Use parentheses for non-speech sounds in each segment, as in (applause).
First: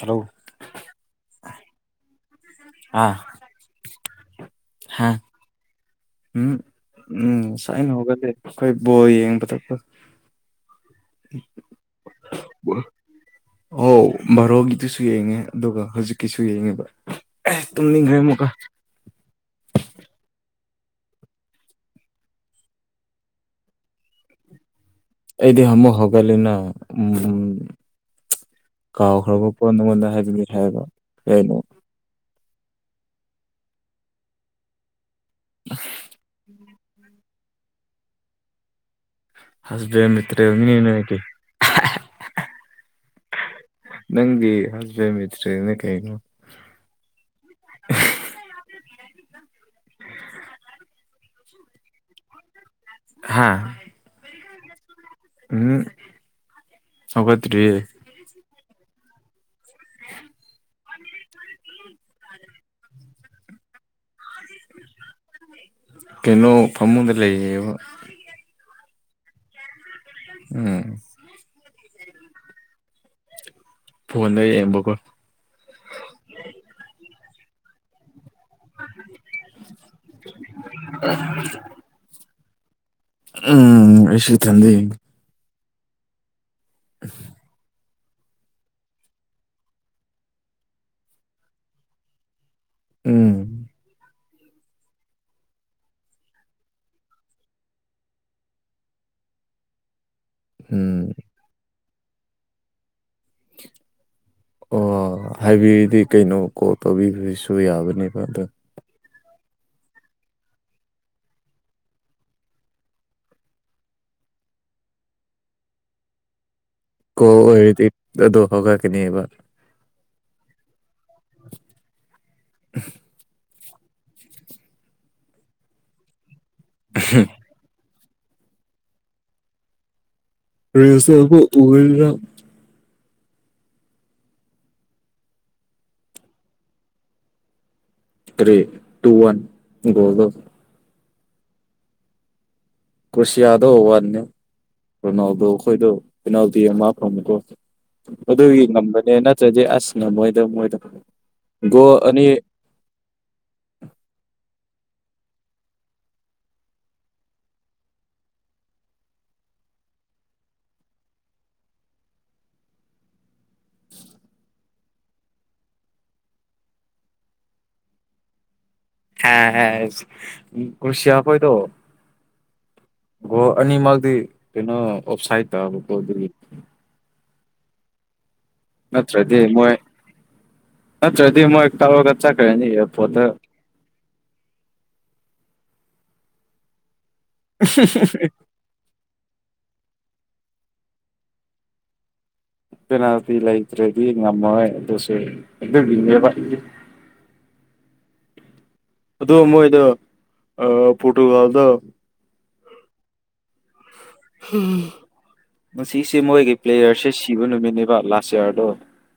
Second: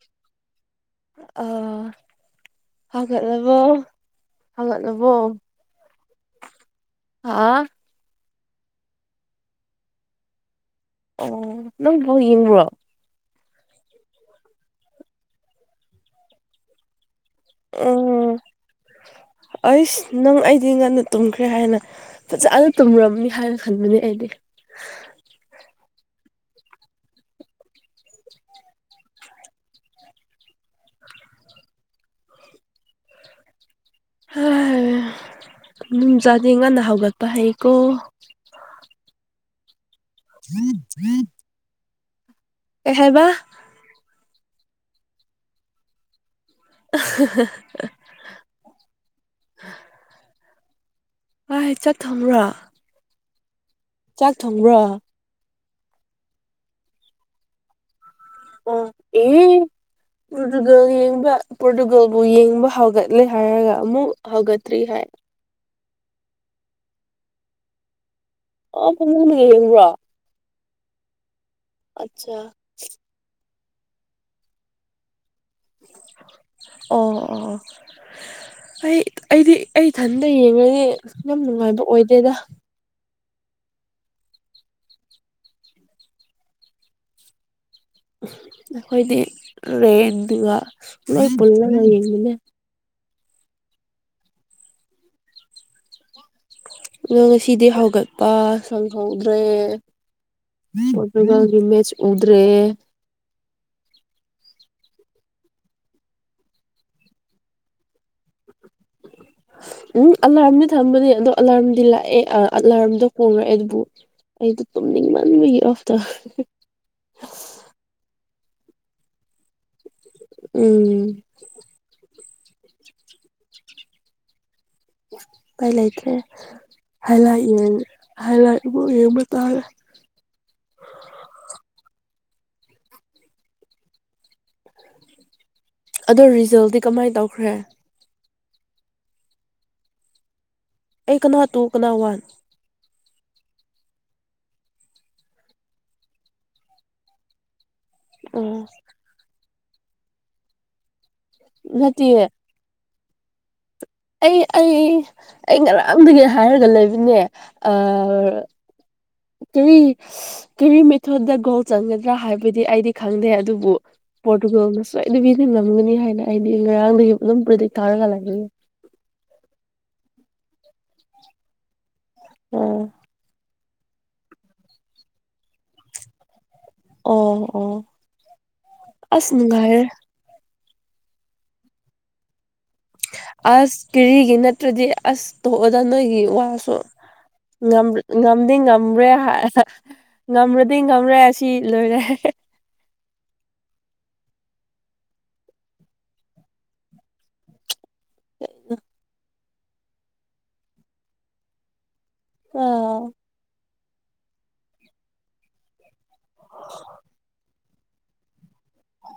Hello ꯑ ꯑꯥ ꯍꯧꯒꯠꯂꯕꯣ ꯍꯥ ꯍꯧꯒꯠꯂꯕꯣ ꯎꯝ ꯎꯝ ꯍꯥꯥ ꯁꯥꯏꯅ ꯍꯧꯒꯗꯦ ꯑꯩꯈꯣꯏ ꯕꯣꯜ ꯌꯦꯡꯕꯗ ꯑꯣ ꯅꯪ ꯕꯣꯜ ꯌꯦꯡꯕ꯭ꯔꯣ ꯑꯣ ꯚꯔꯣꯒꯤꯗꯨꯁꯨ ꯌꯦꯡꯉꯦ ꯑꯗꯨꯒ ꯍꯧꯖꯤꯛꯀꯤꯁꯨ ꯌꯦꯡꯉꯦꯕ ꯇꯨꯝꯃꯤꯅꯤꯡꯈ꯭ꯔꯦ ꯎꯝ ꯑꯃꯨꯛꯀ ꯑꯩꯁ ꯅꯪ ꯑꯩꯗꯤ ꯉꯟꯅ ꯇꯨꯝꯈ꯭ꯔꯦ ꯍꯥꯏꯅ ꯐꯖꯅ ꯇꯨꯝꯔꯝꯅꯤ ꯍꯥꯏꯅ ꯈꯟꯕꯅꯦ ꯑꯩꯗꯤ ꯑꯩꯗꯤ ꯍꯥꯃꯨ ꯍꯧꯒꯠꯂꯦꯅ ꯎꯝ ꯀꯥꯎꯈ꯭ꯔꯕꯣ ꯅꯉꯣꯟꯗ ꯍꯥꯏꯖꯒꯦ ꯍꯥꯏꯔꯕ ꯀꯩꯅꯣ ꯍꯝ ꯃꯤ ꯃꯆꯥꯗꯦ ꯉꯟꯅ ꯍꯧꯒꯠꯄ ꯍꯩꯀꯣ (unintelligible) ꯅꯣꯏꯗꯤ (unintelligible) ꯀꯩꯍꯥꯏꯕ? ꯅꯪꯗꯤ ꯍꯁꯕꯦꯜ ꯃꯇ꯭ꯔꯦꯌꯦꯜꯅꯤ ꯀꯩꯅꯣ꯫ (unintelligible) ꯆꯥꯛ ꯊꯣꯡꯕ꯭ꯔꯣ? ꯍꯥꯥ ꯆꯥꯛ ꯊꯣꯡꯕ꯭ꯔꯣ? ꯎꯝ ꯍꯧꯒꯠꯇ꯭ꯔꯤꯌꯦ꯫ ꯑꯣ ꯎꯡ (unintelligible) ꯌꯦꯡꯕ ꯄꯣꯔꯇꯨꯒꯜꯕꯨ ꯌꯦꯡꯕ ꯍꯧꯒꯠꯂꯦ ꯍꯥꯏꯔꯒ ꯑꯃꯨꯛ ꯍꯧꯒꯠꯇ꯭ꯔꯤ ꯍꯥꯏ꯫ ꯀꯩꯅꯣ ꯐꯃꯨꯡꯗ ꯂꯩ ꯍꯥꯏꯕ ꯑꯣ ꯐꯃꯨꯡꯗ ꯌꯦꯡꯕ꯭ꯔꯣ? ꯎꯝ ꯑꯆꯥ ꯐꯣꯟꯗ ꯌꯦꯡꯕꯀꯣ꯫ ꯑꯣ ꯑꯣ ꯑꯩ ꯑꯩꯗꯤ ꯑꯩ ꯏꯊꯟꯇ ꯌꯦꯡꯉꯗꯤ ꯌꯥꯝ ꯅꯨꯡꯉꯥꯏꯕ ꯑꯣꯏꯗꯦꯗ꯫ ꯎꯝ ꯑꯦꯁꯨ ꯏꯊꯟꯗ ꯌꯦꯡꯉꯤ (inaudible) ꯑꯩꯈꯣꯏꯗꯤ ꯔꯦꯟꯗꯨꯒ ꯂꯣꯏ ꯄꯨꯜꯂꯒ ꯌꯦꯡꯃꯤꯅꯩ꯫ ꯎꯝ ꯉꯁꯤꯗꯤ ꯍꯧꯒꯠꯄ ꯁꯪꯍꯧꯗ꯭ꯔꯦ꯫ ꯎꯝ ꯄꯣꯔꯇꯨꯒꯜꯒꯤ ꯃꯦꯆ ꯎꯗ꯭ꯔꯦ꯫ ꯑꯣ ꯍꯥꯏꯕꯤꯗꯤ ꯀꯩꯅꯣ ꯀꯣꯜ ꯇꯧꯕꯤꯒ꯭ꯔꯁꯨ ꯌꯥꯕꯅꯦꯕ ꯑꯗꯣ꯫ ꯎꯝ ꯑꯂꯥꯔꯝꯗꯤ ꯊꯝꯕꯅꯦ ꯑꯗꯣ ꯑꯂꯥꯔꯝꯗꯤ ꯂꯥꯛꯑꯦ ꯑꯂꯥꯔꯝꯗꯣ ꯀꯣꯡꯂꯛꯑꯦ ꯑꯗꯨꯕꯨ ꯑꯩꯗꯣ ꯇꯨꯝꯅꯤꯡꯃꯟꯕꯒꯤ ꯑꯣꯐꯇ ꯀꯣꯜ ꯑꯣꯏꯔꯗꯤ ꯑꯗꯣ ꯍꯧꯒꯠꯀꯅꯦꯕ꯫ ꯎꯝ (inaudible) ꯎꯄꯥꯏ ꯂꯩꯇ꯭ꯔꯦ ꯍꯥꯏꯂꯥꯏꯠ ꯌꯦꯡꯉ ꯍꯥꯏꯂꯥꯏꯠꯕꯨ ꯌꯦꯡꯕ ꯇꯥꯔꯦ꯫ (unintelligible) ꯑꯗꯣ ꯔꯤꯖꯜꯗꯤ ꯀꯃꯥꯏ ꯇꯧꯈ꯭ꯔꯦ? ꯀ꯭ꯔꯤ ꯇꯨ ꯋꯥꯟ ꯒꯣꯜꯗꯣ꯫ ꯑꯩ ꯀꯅꯥ ꯇꯨ ꯀꯅꯥ ꯋꯥꯟ? ꯀ꯭ꯔꯣꯁꯤꯌꯥꯗꯣ ꯋꯥꯟꯅꯤ ꯔꯣꯅꯥꯜꯗꯣ ꯈꯣꯏꯗꯣ ꯄꯦꯅꯥꯜꯇꯤ ꯑꯃ ꯐꯪꯕꯀꯣ꯫ ꯑꯣ ꯑꯗꯨꯒꯤ ꯉꯝꯕꯅꯦ ꯅꯠꯇ꯭ꯔꯗꯤ ꯑꯁ ꯉꯝꯃꯣꯏꯗꯣ- ꯃꯣꯏꯗ ꯅꯠꯇꯤꯌꯦ ꯒꯣꯜꯑꯅꯤ ꯑꯩ ꯑꯩ ꯑꯩ ꯉꯔꯥꯡꯗꯒꯤ ꯍꯥꯏꯔꯒ ꯂꯩꯕꯅꯦ ꯑ ꯀꯔꯤ ꯀꯔꯤ ꯃꯦꯊꯣꯠꯇ ꯒꯣꯜ ꯆꯪꯒꯗ꯭ꯔꯥ ꯍꯥꯏꯕꯗꯤ ꯑꯩꯗꯤ ꯈꯪꯗꯦ ꯑꯗꯨꯕꯨ ꯄꯣꯔꯇꯨꯒꯜꯅ ꯁꯣꯏꯗꯕꯤꯗꯤ ꯉꯝꯒꯅꯤ ꯍꯥꯏꯅ ꯑꯩꯗꯤ ꯉꯔꯥꯡꯗꯒꯤ ꯑꯗꯨꯝ ꯄ꯭ꯔꯦꯗꯤꯛ ꯇꯧꯔꯒ ꯂꯩꯕꯅꯦ꯫ ꯍꯥꯁ ꯀ꯭ꯔꯨꯁꯤꯌꯥ ꯍꯣꯏꯗꯣ ꯑꯣ ꯒꯣꯜ ꯑꯅꯤꯃꯛꯗꯤ ꯀꯩꯅꯣ ꯑꯣꯞꯁꯥꯏꯠ ꯇꯕꯀꯣ ꯑꯗꯨꯒꯤ ꯑꯣ ꯑꯣ ꯑꯁ ꯅꯠꯇ꯭ꯔꯗꯤ ꯃꯣꯏ ꯅꯨꯡꯉꯥꯏꯔꯦ ꯅꯠꯇ꯭ꯔꯗꯤ ꯃꯣꯏ ꯇꯧꯔꯒ ꯆꯠꯈ꯭ꯔꯅꯤ ꯑꯦꯌꯥꯔꯄꯣꯔꯠꯇ꯫ ꯑꯁ ꯀꯦꯔꯤꯒꯤ ꯅꯠꯇ꯭ꯔꯗꯤ ꯑꯁ ꯇꯣꯛꯑꯣꯗ ꯅꯣꯏꯒꯤ ꯋꯥꯁꯨ꯫ ꯉꯝꯗꯤ ꯉꯃ꯭ꯔꯦ ꯉꯝꯃ꯭ꯔꯗꯤ ꯉꯝꯔꯦ ꯑꯁꯤ ꯂꯣꯏꯔꯦ꯫ ꯄꯦꯅꯥꯜꯇꯤ ꯂꯩꯇ꯭ꯔꯦꯗꯤ ꯉꯝꯃꯣꯏ ꯑꯗꯨꯁꯨ ꯑꯗꯨꯒꯤꯅꯦꯕ꯫ (inaudible) ꯑꯗꯨ ꯃꯣꯏꯗꯣ ꯄꯣꯇꯨꯒꯜꯗꯣ ꯑ ꯉꯁꯤꯁꯦ ꯃꯣꯏꯒꯤ ꯄ꯭ꯂꯦꯌꯔꯁꯦ ꯁꯤꯕ ꯅꯨꯃꯤꯠꯅꯦꯕ ꯂꯥꯁ ꯌꯥꯔꯗꯣ꯫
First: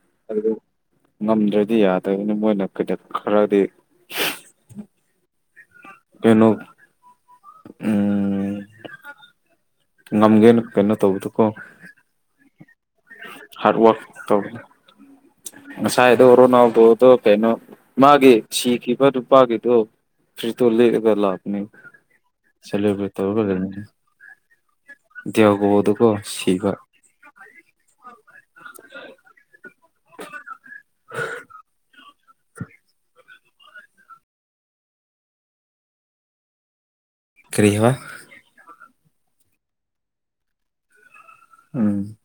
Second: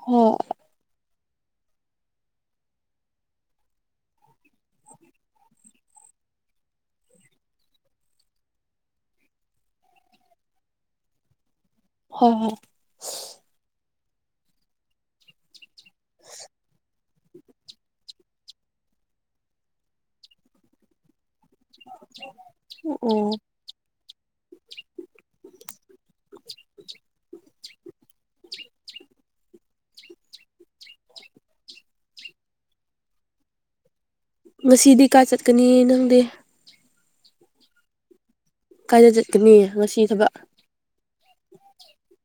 ꯍꯣꯏ ꯑꯗꯨ ꯉꯝꯗ꯭ꯔꯗꯤ ꯌꯥꯗꯕꯅꯤ ꯃꯣꯏꯅ ꯀꯩ ꯀꯩ ꯈꯔꯗꯤ꯫ ꯀꯩꯅꯣ ꯎꯝꯝꯝ ꯉꯝꯒꯦꯅꯥ ꯀꯩꯅꯣ ꯇꯧꯕꯥꯗꯨꯀꯣ ꯍꯣꯏ ꯍꯣꯏ ꯍꯔꯠ ꯋꯥꯛ ꯇꯧꯕꯥꯗꫭ ꯉꯁꯥꯏꯗꫭ ꯔꫭꯅꯥꯟꯗꫭ ꯀꯩꯅꯣ ꯃꯥꯒꯤ ꯁꯤꯈꯤꯕ ꯅꯨꯄꯥꯒꯤꯗꯣ ꯐꯨꯔꯤꯇꯣ ꯂꯤꯠꯔꯒ ꯂꯥꯛ (unintelligible) ꯑꯣ ꯗꯤꯌꯥ ꯒꫭ ꯗꯨꯀꯣ ꯁꯤꯕꯥ (unintelligible) ꯉꯁꯤꯗꯤ ꯀꯥꯏ ꯆꯠꯀꯅꯤ ꯅꯪꯗꯤ ꯀꯔꯤ ꯍꯥꯏꯕ ꯀꯥꯏꯗ ꯆꯠꯀꯅꯤ ꯉꯁꯤ ꯍꯥꯏꯕ ꯎꯝꯝ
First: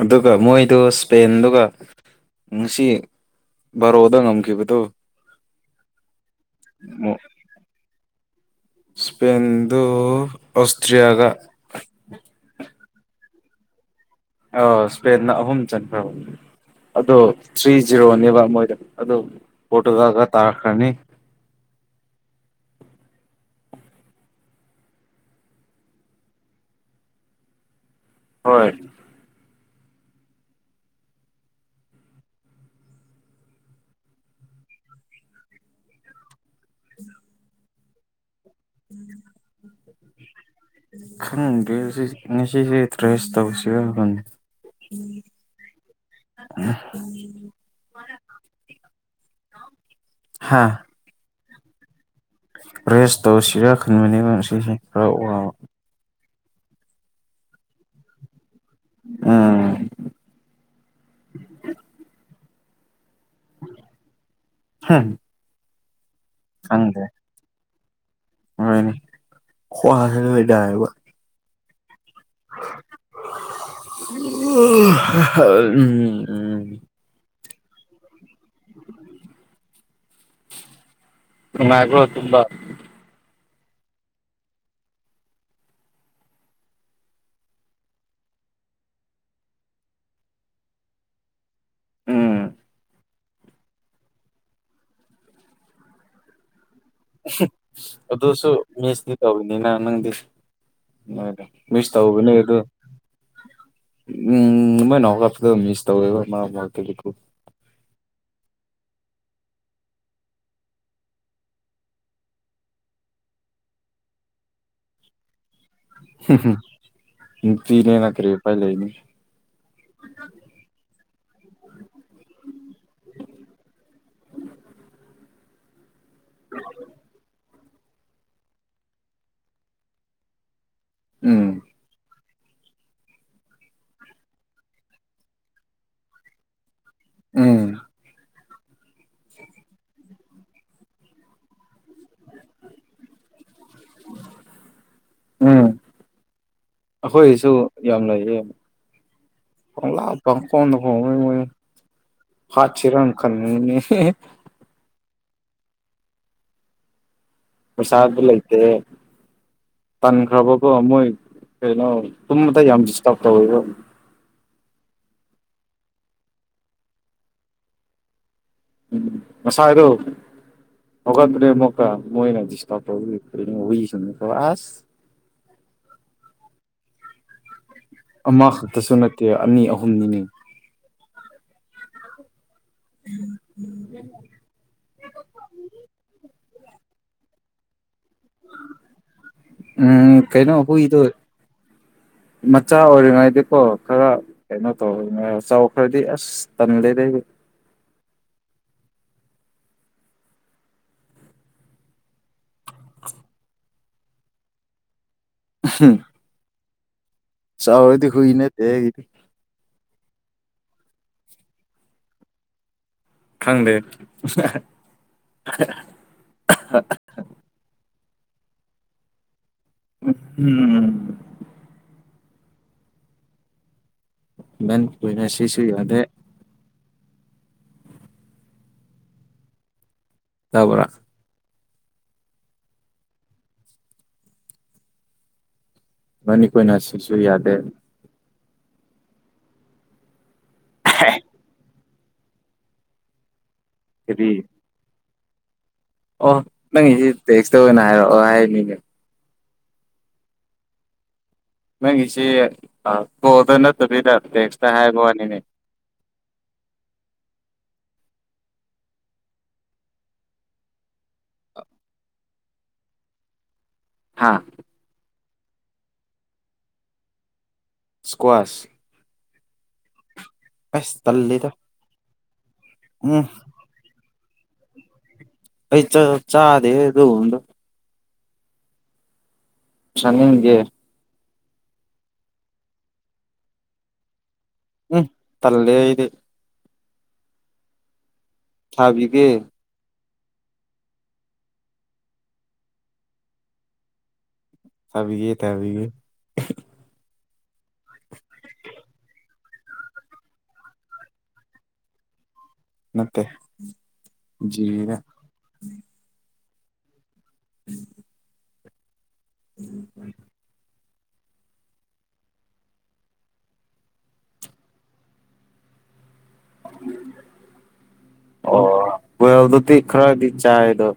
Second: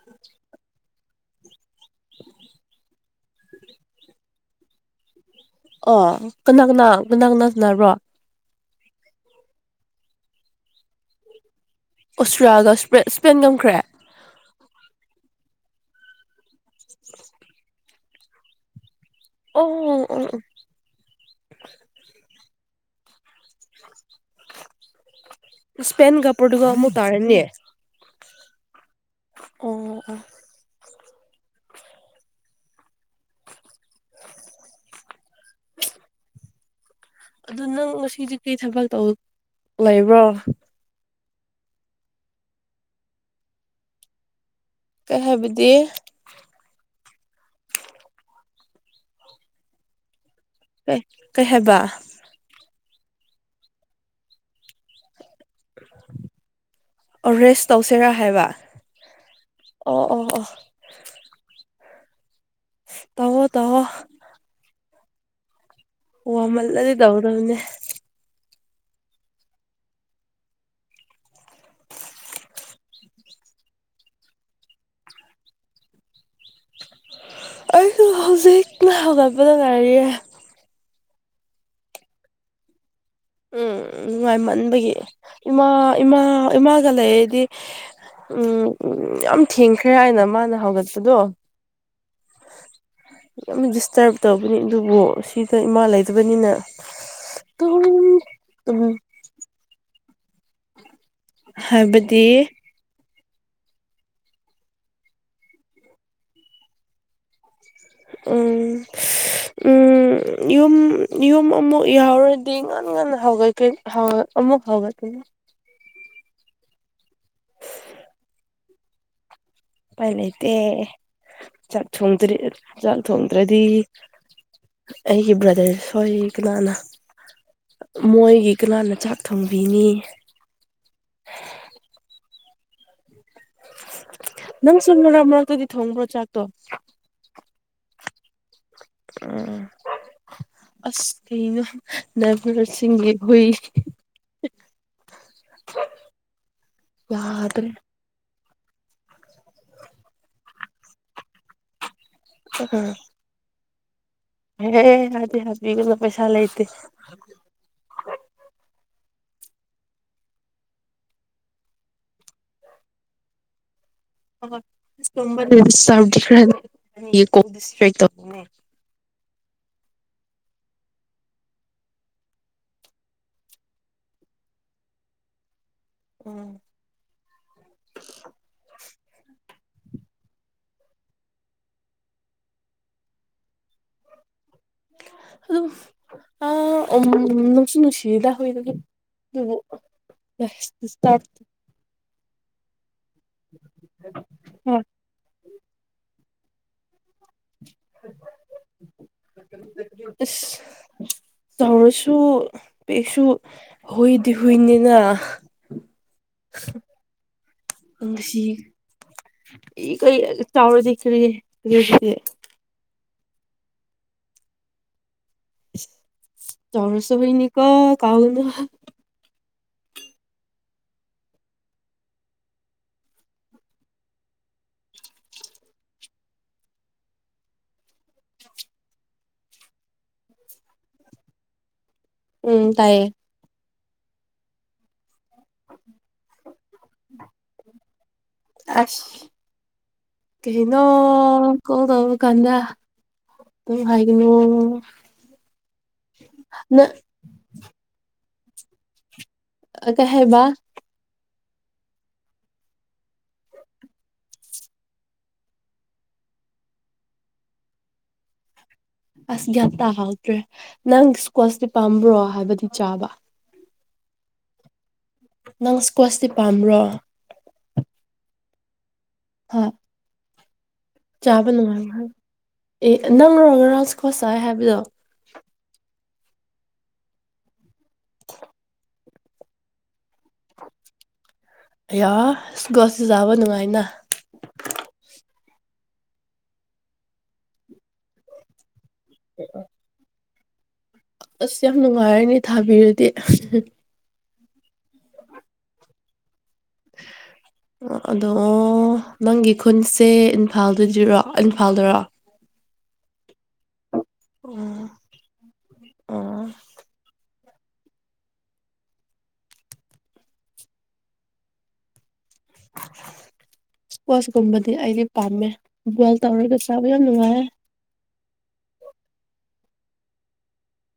ꯑꯗꯨꯒꯥ ꯃꯣꯏꯗꫭ ꯏꯁꯄꯦꯟꯗꯨꯒ ꯉꯁꯤ ꯕꯥꯔꯣꯗꯥ ꯉꯝꯈꯤꯕꯗꫭ ꯑꯣ ꯀꯅꯥ ꯀꯅꯥ ꯀꯅꯥ ꯀꯅꯥ ꯁꯥꯟꯅꯕ꯭ꯔꯣ ꯁꯄꯦꯟꯗꯗꯨ ꯑꯥꯁꯇ꯭ꯔꯌꯥꯒꯥ ꯑꯣꯁꯇ꯭ꯔꯌꯥꯒ ꯏꯁꯄꯦꯟ ꯏꯄꯦꯟꯅ ꯉꯝꯈ꯭ꯔꯦ ꯑꯥ ꯏꯁꯄꯦꯟꯅ ꯑꯍꯨꯝ ꯆꯟꯈ꯭ꯔꯕꯅꯤ ꯑꯗꯣ ꯊ꯭ꯔꯤ ꯖꯤꯔꯣꯅꯦꯕ ꯃꯣꯏꯗꯣ ꯑꯗꫭ ꯑꯣ ꯑꯣ ꯄꯔꫭꯇꯨꯒꯟꯒꯥ ꯑꯣ ꯇꯥꯔꯈ꯭ꯔꯅꯤ ꯏꯁꯄꯦꯟꯒꯥ ꯄꯔꫭꯇꯗꯨꯒꯟꯒꯥ ꯑꯃꯨꯛ ꯇꯥꯔꯅꯤ ꯍꯣꯏ ꯑꯣ ꯑꯣ ꯑꯗꯨ ꯅꯪ ꯉꯁꯤꯒꯤ ꯀꯔꯤ ꯊꯕꯛ ꯇꯧ ꯂꯩꯕ꯭ꯔꯣ ꯈꯪꯗꯔꯦ ꯉꯁꯤꯁꯤ ꯇ꯭ꯔꯦꯁ ꯇꯧꯁꯤꯔꯥ ꯑꯩ ꯍꯥꯏꯕꯗꯤ ꯎꯝ ꯍꯥꯥ ꯑ° ꯀꯩꯍꯥꯏꯕ ꯔꯦꯁ ꯇꯧꯁꯤꯔ ꯈꯟꯕꯅꯤꯕꯥ ꯈꯔꯥ ꯋꯥꯕꯥ ꯑꫭ ꯔꯦꯁ ꯇꯧꯁꯤꯔꯥ ꯍꯥꯏꯕ ꯑꯥ ꯑꯣ ꯑꯣ ꯑꯣ ꯇꯧꯋꯣ ꯇꯩꯋꯣ (unintelligible) ꯋꯥꯃꯜꯂꯗꯤ ꯈꯪꯗꯦ ꯇꯧꯒꯗꯧꯅꯦ ꯍꯣꯏꯅꯦ ꯈꯋꯥꯡꯁꯤꯁꯨ ꯅꯥꯌ°ꯕ ꯑꯍꯝꯝ ꯍꯝꯝ ꯑꯩꯁꯨ ꯍꯧꯖꯤꯛ ꯌꯥꯍꯧꯔꯛꯄꯗ ꯉꯥꯏꯔꯤꯌꯦ ꯅꯨꯡꯉꯥꯏꯕꯔꯣ ꯇꯨꯝꯕꯥ ꯎꯝꯝ ꯅꯨꯡꯉꯥꯏ ꯃꯟꯕꯒꯤ ꯏꯃꯥ ꯏꯃꯥ ꯏꯃꯥꯒ ꯂꯩꯔꯗꯤ ꯎꯝ ꯎꯝ ꯌꯥꯝ ꯊꯦꯡꯈ꯭ꯔꯦ ꯍꯥꯏꯅ ꯃꯥꯅ ꯍꯧꯒꯠꯄꯗꯣ ꯎꯝꯝ ꯌꯥꯝꯅꯥ ꯗꯤꯁꯇꯔꯕ ꯇꯧꯕꯅꯤ ꯑꯗꯨꯕꯨ ꯉꯁꯤꯗꯤ ꯏꯃꯥ ꯂꯩꯇꯕꯅꯤꯅ ꯑꯗꯨꯝ ꯑꯗꯨꯁꯨ ꯇꯨꯝ ꯃꯤꯁ ꯇꯤ ꯇꯧꯔꯤꯅꯤꯅ ꯅꯪꯗꯤ ꯏꯃꯥꯗꯨ ꯃꯤꯁ ꯍꯥꯏꯕꯗꯤ ꯇꯧꯕꯅꯤ ꯑꯗꯨ (unintelligible) ꯎꯝꯝ ꯎꯝ ꯌꯨꯝ ꯌꯨꯝ ꯑꯃꯨꯛ ꯌꯥꯎꯔꯗꯤ ꯉꯟꯅ ꯉꯟꯅ ꯍꯥꯎꯒꯠꯀꯦ ꯅꯍꯥꯟ ꯑꯃꯨꯛ ꯍꯧꯒꯠꯀꯦ ꯍꯨꯝ ꯍꯨꯝ ꯅꯨꯄꯤ ꯅꯣꯏꯅ ꯀꯔꯤ ꯎꯄꯥꯏ ꯂꯩꯅꯤ ꯎꯄꯥꯏ ꯂꯩꯇꯦꯌꯦ ꯆꯥꯛ ꯊꯣꯡꯗꯔꯥ ꯆꯥꯛ ꯊꯣꯡꯗ꯭ꯔꯗꯤ ꯑꯩꯒꯤ ꯕ꯭ꯔꯗꯔꯥ ꯈꫭꯏ ꯀꯅꯥꯅ ꯃꯣꯏꯒꯤ ꯀꯅꯥꯅ ꯆꯥꯛ ꯊꯣꯡꯕꯤꯅꯤ ꯎꯝ ꯅꯪ ꯁꯨ ꯃꯔꯛ ꯃꯔꯛꯇꯗꯤ ꯊꯣꯡꯕ꯭ꯔꯣ ꯆꯥꯛꯇꯣ ꯎꯝ ꯎꯝ ꯑꯁ ꯀꯩꯅꯣ ꯅꯚꯔꯁꯤꯡꯒꯤꯁꯤꯡ ꯍꯣꯏ ꯎꯝ ꯑꯩꯈꯣꯏꯁꯨ ꯌꯥꯗ꯭ꯔꯦ ꯌꯥꯝ ꯂꯩꯌꯦ ꯄꯡꯂꯥꯛ ꯄꯪꯈꯣꯡ ꯈꯣꯡꯏ ꯃꯣꯢꯗꯣ ꯍꯥꯠꯁꯤꯔ ꯈꯪ (unintelligible) (inaudible) ꯍꯦ ꯍꯥꯠꯗꯤ ꯍꯥꯠꯕꯤꯒꯅꯨ ꯄꯩꯁ ꯂꯩꯇꯦ ꯄꯩꯁꯥꯗꯤ ꯂꯩꯇꯦ ꯇꯟꯈ꯭ꯔꯕꯀꯣ ꯃꯣꯏ ꯀꯩꯅꯣ ꯇꯨꯝꯕꯗ ꯌꯥꯝ ꯗꯤꯁꯇꯥꯔꯕ ꯇꯧꯋꯦꯕ (inaudible) (unintelligible) ꯎꯝ ꯉꯁꯥꯏꯗꯣ ꯍꯧꯒꯠꯄꯅꯦ ꯃꯨꯀ ꯃꯣꯏꯅ ꯗꯤꯁꯇꯞ (unintelligible) ꯑꯁ ꯎꯝ ꯑꯃꯈꯛꯇꯁꯨ ꯅꯠꯇꯦ ꯑꯅꯤ ꯑꯍꯨꯝꯅꯤꯅꯦ ꯎꯝ ꯎꯝ ꯑꯗꯨꯝ ꯑ ꯎꯝ ꯅꯨꯡꯁꯨ ꯅꯨꯡꯁꯤ ꯎꯝ ꯀꯩꯅꯣ (unintelligible) ꯍꯨꯏꯗꯣ ꯗꯤꯁꯇꯔꯕ ꯃꯆꯥ ꯑꯣꯏꯔꯤꯉꯩꯗꯤꯀꯣ ꯈꯔ ꯀꯩꯅꯣ ꯇꯧ ꯆꯥꯎ ꯈꯔꯗꯤ ꯑꯁ ꯇꯜꯂꯦꯗ ꯑꯩꯗꯤ (inaudible) ꯑꯁ ꯇꯧꯔꯁꯨ ꯄꯤꯛꯁꯨ ꯍꯨꯏꯗꯤ ꯍꯨꯏꯅꯤꯅ ꯍꯝ ꯆꯥꯎꯔꯗꯤ ꯍꯨꯏ ꯅꯠꯇꯦ (unintelligible) ꯏ ꯀꯩ ꯆꯥꯎꯔꯗꯤ ꯍꯨꯢ (unintelligible) ꯈꯪꯗꯦ (unintelligible) ꯆꯥꯎꯔꯁꯨ ꯍꯨꯢꯅꯤꯀꯣ ꯀꯥꯎꯒꯅꯨ ꯎꯝ ꯃꯦꯟ ꯑꯣꯢꯅ ꯁꯤꯁꯨ ꯌꯥꯗꯦ ꯇꯥꯕ꯭ꯔ ꯎꯝ ꯇꯥꯏꯌꯦ (inaudible) ꯏꯕꯥꯅꯤ ꯀꯣꯏꯅ ꯁꯤꯁꯨ ꯌꯥꯗꯦ ꯑꯁ ꯀ꯭ꯔꯤꯅꯣ (unintelligible) ꯑꯣ ꯀꯣꯜ ꯇꯧꯕ ꯀꯥꯟꯗ ꯀꯔꯤ (unintelligible) ꯑꯣ ꯅꯪ ꯅꯪꯒꯤꯁꯤ ꯇꯦꯛꯁꯇ ꯑꯣꯢꯅ ꯍꯥꯏꯔꯛꯑꯣ ꯍꯥꯏꯕꯅꯤꯅꯦ ꯑꯥ ꯀꯩ ꯍꯥꯢꯕ ꯅꯪꯒꯤꯁꯤ ꯑꯥ ꯀꯣꯜꯗ ꯅꯠꯇꯕꯤꯗ ꯇꯦꯛꯁꯇ ꯍꯥꯏꯕ ꯋꯥꯅꯤꯅꯦ ꯑꯁ ꯒ꯭ꯌꯥꯟ ꯇꯥꯍꯧꯗ꯭ꯔꯦ ꯅꯪ ꯏꯁꯀ꯭ꯋꯥꯁꯇꯤ ꯄꯥꯝꯕ꯭ꯔꯣ ꯍꯥꯏꯕꯗꯤ ꯆꯥꯕ ꯍꯥꯥ ꯅꯪ ꯁ꯭ꯀ꯭ꯣꯆꯇꯤ ꯄꯥꯝꯕ꯭ꯔꯣ ꯁꯀ꯭ꯋꯥꯁ ꯍꯣꯢ ꯑꯁ ꯆꯥꯕ ꯇꯜꯂꯤꯗ ꯅꯨꯡꯉꯥꯏꯕ ꯍꯥꯏ ꯑꯦ ꯎꯝ ꯅꯪ ꯔꯣ ꯉꯔꯥꯡ ꯁ꯭ꯀꯥꯆ ꯆꯥꯏ ꯍꯥꯏꯕꯗꯣ ꯑꯩꯩ ꯆꯥ ꯆꯥꯗꯦꯍꯦ ꯑꯗꯨꯒꯨꯝꯕꯗꯣ ꯆꯥꯅꯤꯡꯗꯦ ꯑꯌꯥ (unintelligible) ꯆꯥꯕ ꯅꯨꯡꯉꯥꯏꯅ ꯎꯝ ꯇꯜꯂꯦ ꯑꯩꯗꯤ ꯊꯥꯕꯤꯒꯦ ꯑꯁ ꯌꯥꯝ ꯅꯨꯡꯉꯥꯏꯔꯅꯤ ꯊꯥꯕꯤꯔꯗꯤ ꯊꯕꯤꯒꯦ ꯊꯕꯤꯒꯦ (unintelligible) ꯑꯗꯣ ꯅꯪꯒꯤ ꯈꯨꯟꯁꯦ ꯏꯝꯐꯥꯜꯗꯗꯤꯔꯣ ꯏꯝꯐꯥꯜꯗꯔꯣ (unintelligible) ꯅꯠꯇꯦ ꯑꯣ ꯖꯤꯔꯤꯗꯥ ꯑꯣ (unintelligible) (inaudible) ꯏꯁꯄꯣꯁꯀꯨꯝꯕꯗꯤ ꯑꯩꯗꯤ ꯄꯥꯝꯃꯦ ꯕꯣꯏꯜ ꯇꯧꯔꯒ ꯆꯥꯕ ꯌꯥꯝ ꯅꯨꯡꯉꯥꯏ ꯑꯣ ꯕꯣꯏꯜꯗꯨ ꯇꯤ ꯈ꯭ꯔꯗꯤ ꯆꯥꯏ ꯑꯗꯣ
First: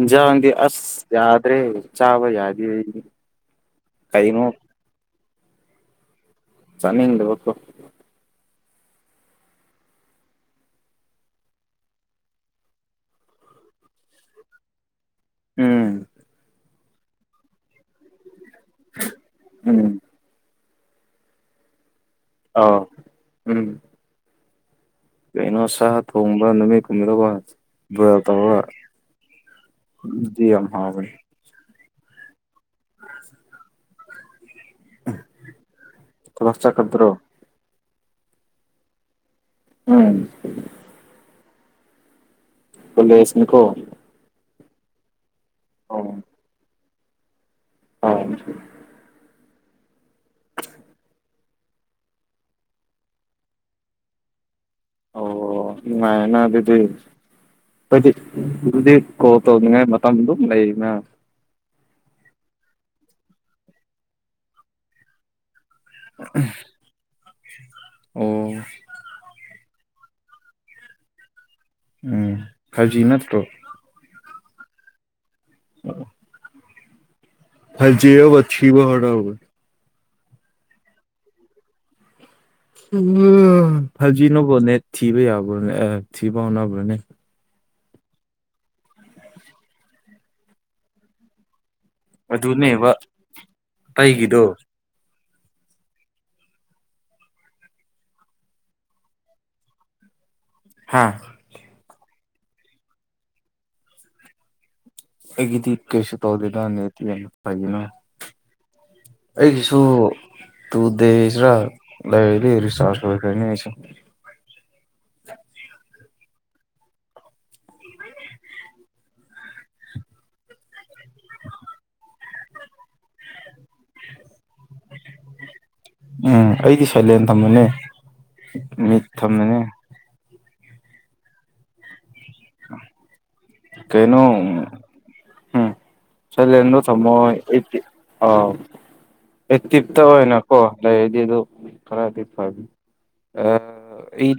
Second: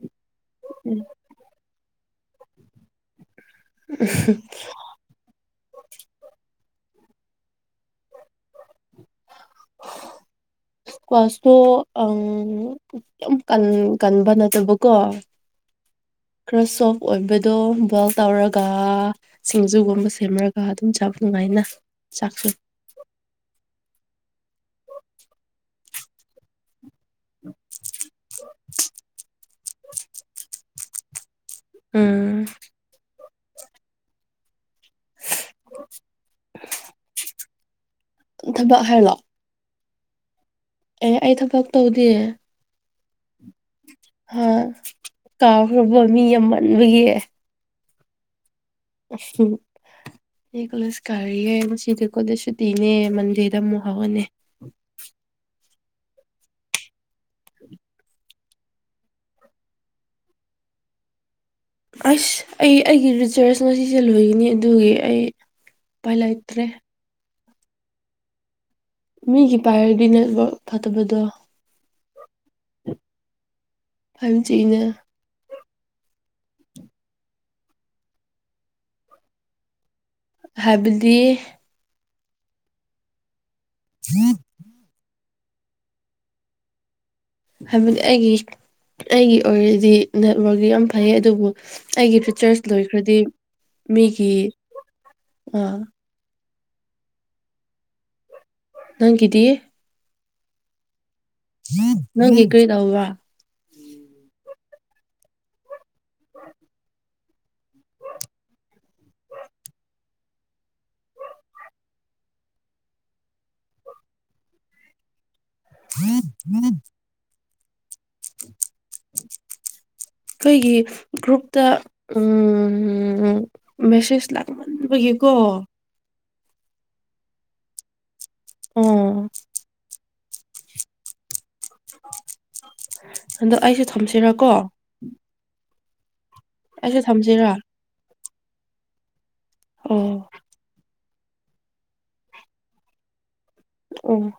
ꯏꯟꯖꯥꯡꯗꯤ ꯑꯁ ꯎꯝ ꯌꯥꯗ꯭ꯔꯦ ꯆꯥꯕ ꯌꯥꯗꯦ ꯑꯩꯗꯤ ꯀꯩꯅꯣ (unintelligible) ꯆꯥꯅꯤꯡꯗꯕꯥꯀꯣ (unintelligible) ꯀꯨꯋꯥꯁꯇꯣ ꯑꯪ ꯌꯥꯝ ꯀꯟ ꯀꯟꯕ ꯅꯠꯇꯕꯀꯣ ꯎꯝ ꯈꯔꯥ ꯁꯣꯐ ꯑꯣꯏꯕꯗꯣ ꯕꯣꯏꯜ ꯇꯧꯔꯒ ꯎꯝ ꯁꯤꯡꯖꯨꯒꯨꯝꯕ ꯁꯦꯝꯔꯥꯒ ꯑꯗꯨꯝ ꯆꯥꯕ ꯅꯨꯡꯉꯥꯏꯅ ꯆꯥꯛꯁꯨ ꯑꯥ ꯎꯝ ꯀꯩꯅꯣ ꯁꯥ ꯊꯣꯡꯕ ꯅꯨꯃꯤꯠ ꯑꯗꯨꯗꯀꯣ ꯕꯣꯏꯜ ꯇꯧꯔꯒꯥ ꯑꯥꯗꯨꯗꯤ ꯌꯥꯝ ꯍꯥꯎꯕꯅꯤ ꯎꯝ (unintelligible) ꯀꯂꯥꯁ ꯆꯠꯀꯗ꯭ꯔꯣ ꯊꯕꯛ ꯍꯥꯏꯂꯣ ꯎꯝ ꯑꯦ ꯑꯩ ꯊꯕꯛ ꯇꯧꯗꯦ ꯀꯣꯂꯦꯁꯅꯤ ꯀꯣ ꯍꯥ ꯀꯥꯎꯈ꯭ꯔꯥꯕ ꯃꯤ ꯌꯥꯝꯃꯥꯟꯕꯒꯤ ꯑꯥ (unintelligible) ꯑꯩ ꯀꯣꯂꯦꯁꯀꯥꯔꯤꯌꯦ ꯉꯁꯤꯗꯤ ꯀꯣꯂꯦꯁ ꯁꯨꯇꯤꯅꯦ ꯃꯟꯗꯦꯗ ꯑꯃꯨꯛ ꯍꯧꯔꯅꯤ ꯑꯣ ꯅꯨꯉꯥꯏꯔꯦꯅꯥ ꯑꯗꯨꯗꯤ ꯈꯣꯏꯗꯤ ꯑꯗꯨꯗꯤ ꯀꯣꯜ ꯇꯧꯅꯤꯡꯉꯥꯏ ꯃꯇꯝ ꯃꯗꯨ ꯂꯩꯕꯔꯥ ꯑꯁ ꯑꯩ ꯑꯩꯒꯤ ꯔꯤꯆꯥꯔꯖ ꯉꯁꯤꯁꯦ ꯂꯣꯏꯒꯅꯤ ꯑꯗꯨꯒꯤ ꯑꯩ ꯎꯄꯥꯏ ꯂꯩꯇ꯭ꯔꯦ ꯑꯣ ꯃꯤꯒꯤ ꯄꯥꯏꯔꯗꯤ ꯅꯦꯠꯋꯔꯛ ꯐꯠꯇꯕꯗꯣ ꯎꯝ ꯐꯥꯏꯞ ꯖꯤ ꯅꯠꯇ꯭ꯔꯣ ꯐꯥꯏꯞ ꯖꯤꯅꯦ (unintelligible) ꯐꯥꯏꯞ ꯖꯤꯅꯕꯨ ꯊꯤꯕꯥ ꯍꯧꯅꯕ꯭ꯔꯣ ꯍꯥꯏꯕꯗꯤ (unintelligible) ꯐꯥꯏꯞ ꯖꯤꯅꯕꯨ ꯅꯦꯠ ꯊꯤꯕ ꯌꯥꯕ꯭ꯔꯣꯅꯦ ꯑꯦ ꯊꯤꯕ ꯍꯧꯅꯕ꯭ꯔꯣꯅꯦ ꯍꯥꯏꯕꯗꯤ ꯑꯩꯒꯤ ꯑꯩꯒꯤ ꯑꯣꯏꯔꯗꯤ ꯅꯦꯠꯋꯥꯛ ꯌꯥꯝ ꯐꯩ ꯑꯗꯨꯕꯨ ꯑꯩꯒꯤ ꯔꯤꯆꯥꯔꯁ ꯑꯗꯨꯅꯦꯕ ꯂꯣꯏꯈ꯭ꯔꯗꯤ ꯃꯤꯒꯤ ꯑꯩꯒꯤꯗꯣ ꯑꯥ ꯅꯪꯒꯤꯗꯤ ꯍꯥꯥ ꯅꯪꯒꯤ ꯀꯔꯤ ꯇꯧꯕ꯭ꯔꯥ ꯑꯩꯒꯤꯗꯤ ꯀꯩꯁꯨ ꯇꯧꯗꯦꯗ (unintelligible) ꯑꯩꯒꯤꯁꯨ ꯇꯨ ꯗꯦꯖꯔ ꯂꯩꯔꯗꯤ ꯔꯤꯆꯥꯔꯖ ꯂꫭꯏꯈꯔꯅꯤ ꯑꯩꯁꯨ (inaudible) (inaudible) ꯑꯩꯈꯣꯏꯒꯤ ꯒ꯭ꯔꯨꯞꯇ ꯎꯝ ꯃꯦꯁꯦꯁ ꯂꯥꯛꯃꯟꯕꯒꯤꯀꯣ ꯎꯝ ꯑꯩꯗꯤ ꯁꯥꯏꯂꯦꯟ ꯊꯝꯕꯅꯦ ꯃꯤꯠ ꯑꯣ ꯊꯝꯕꯅꯦ ꯑꯗꯣ ꯑꯩꯁꯨ ꯊꯝꯁꯤꯔꯥ ꯀꯣ ꯀꯩꯩꯅꫭ ꯍꯨꯝ ꯁꯂꯦꯟꯗꯣ ꯑꯩꯁꯨ ꯊꯝꯃꯣ ꯊꯝꯁꯤꯔꯥ ꯑꯦꯇꯤꯞ ꯑꯥ ꯑꯦꯇꯤꯞꯇ ꯑꯣ ꯑꯣꯏꯅ ꯀꯣ ꯂꯩꯔꯗꯤ ꯑꯗꯨ ꯈꯔꯗꯤ ꯐꯔꯅꯤ ꯑꯥ ꯎꯝ꯫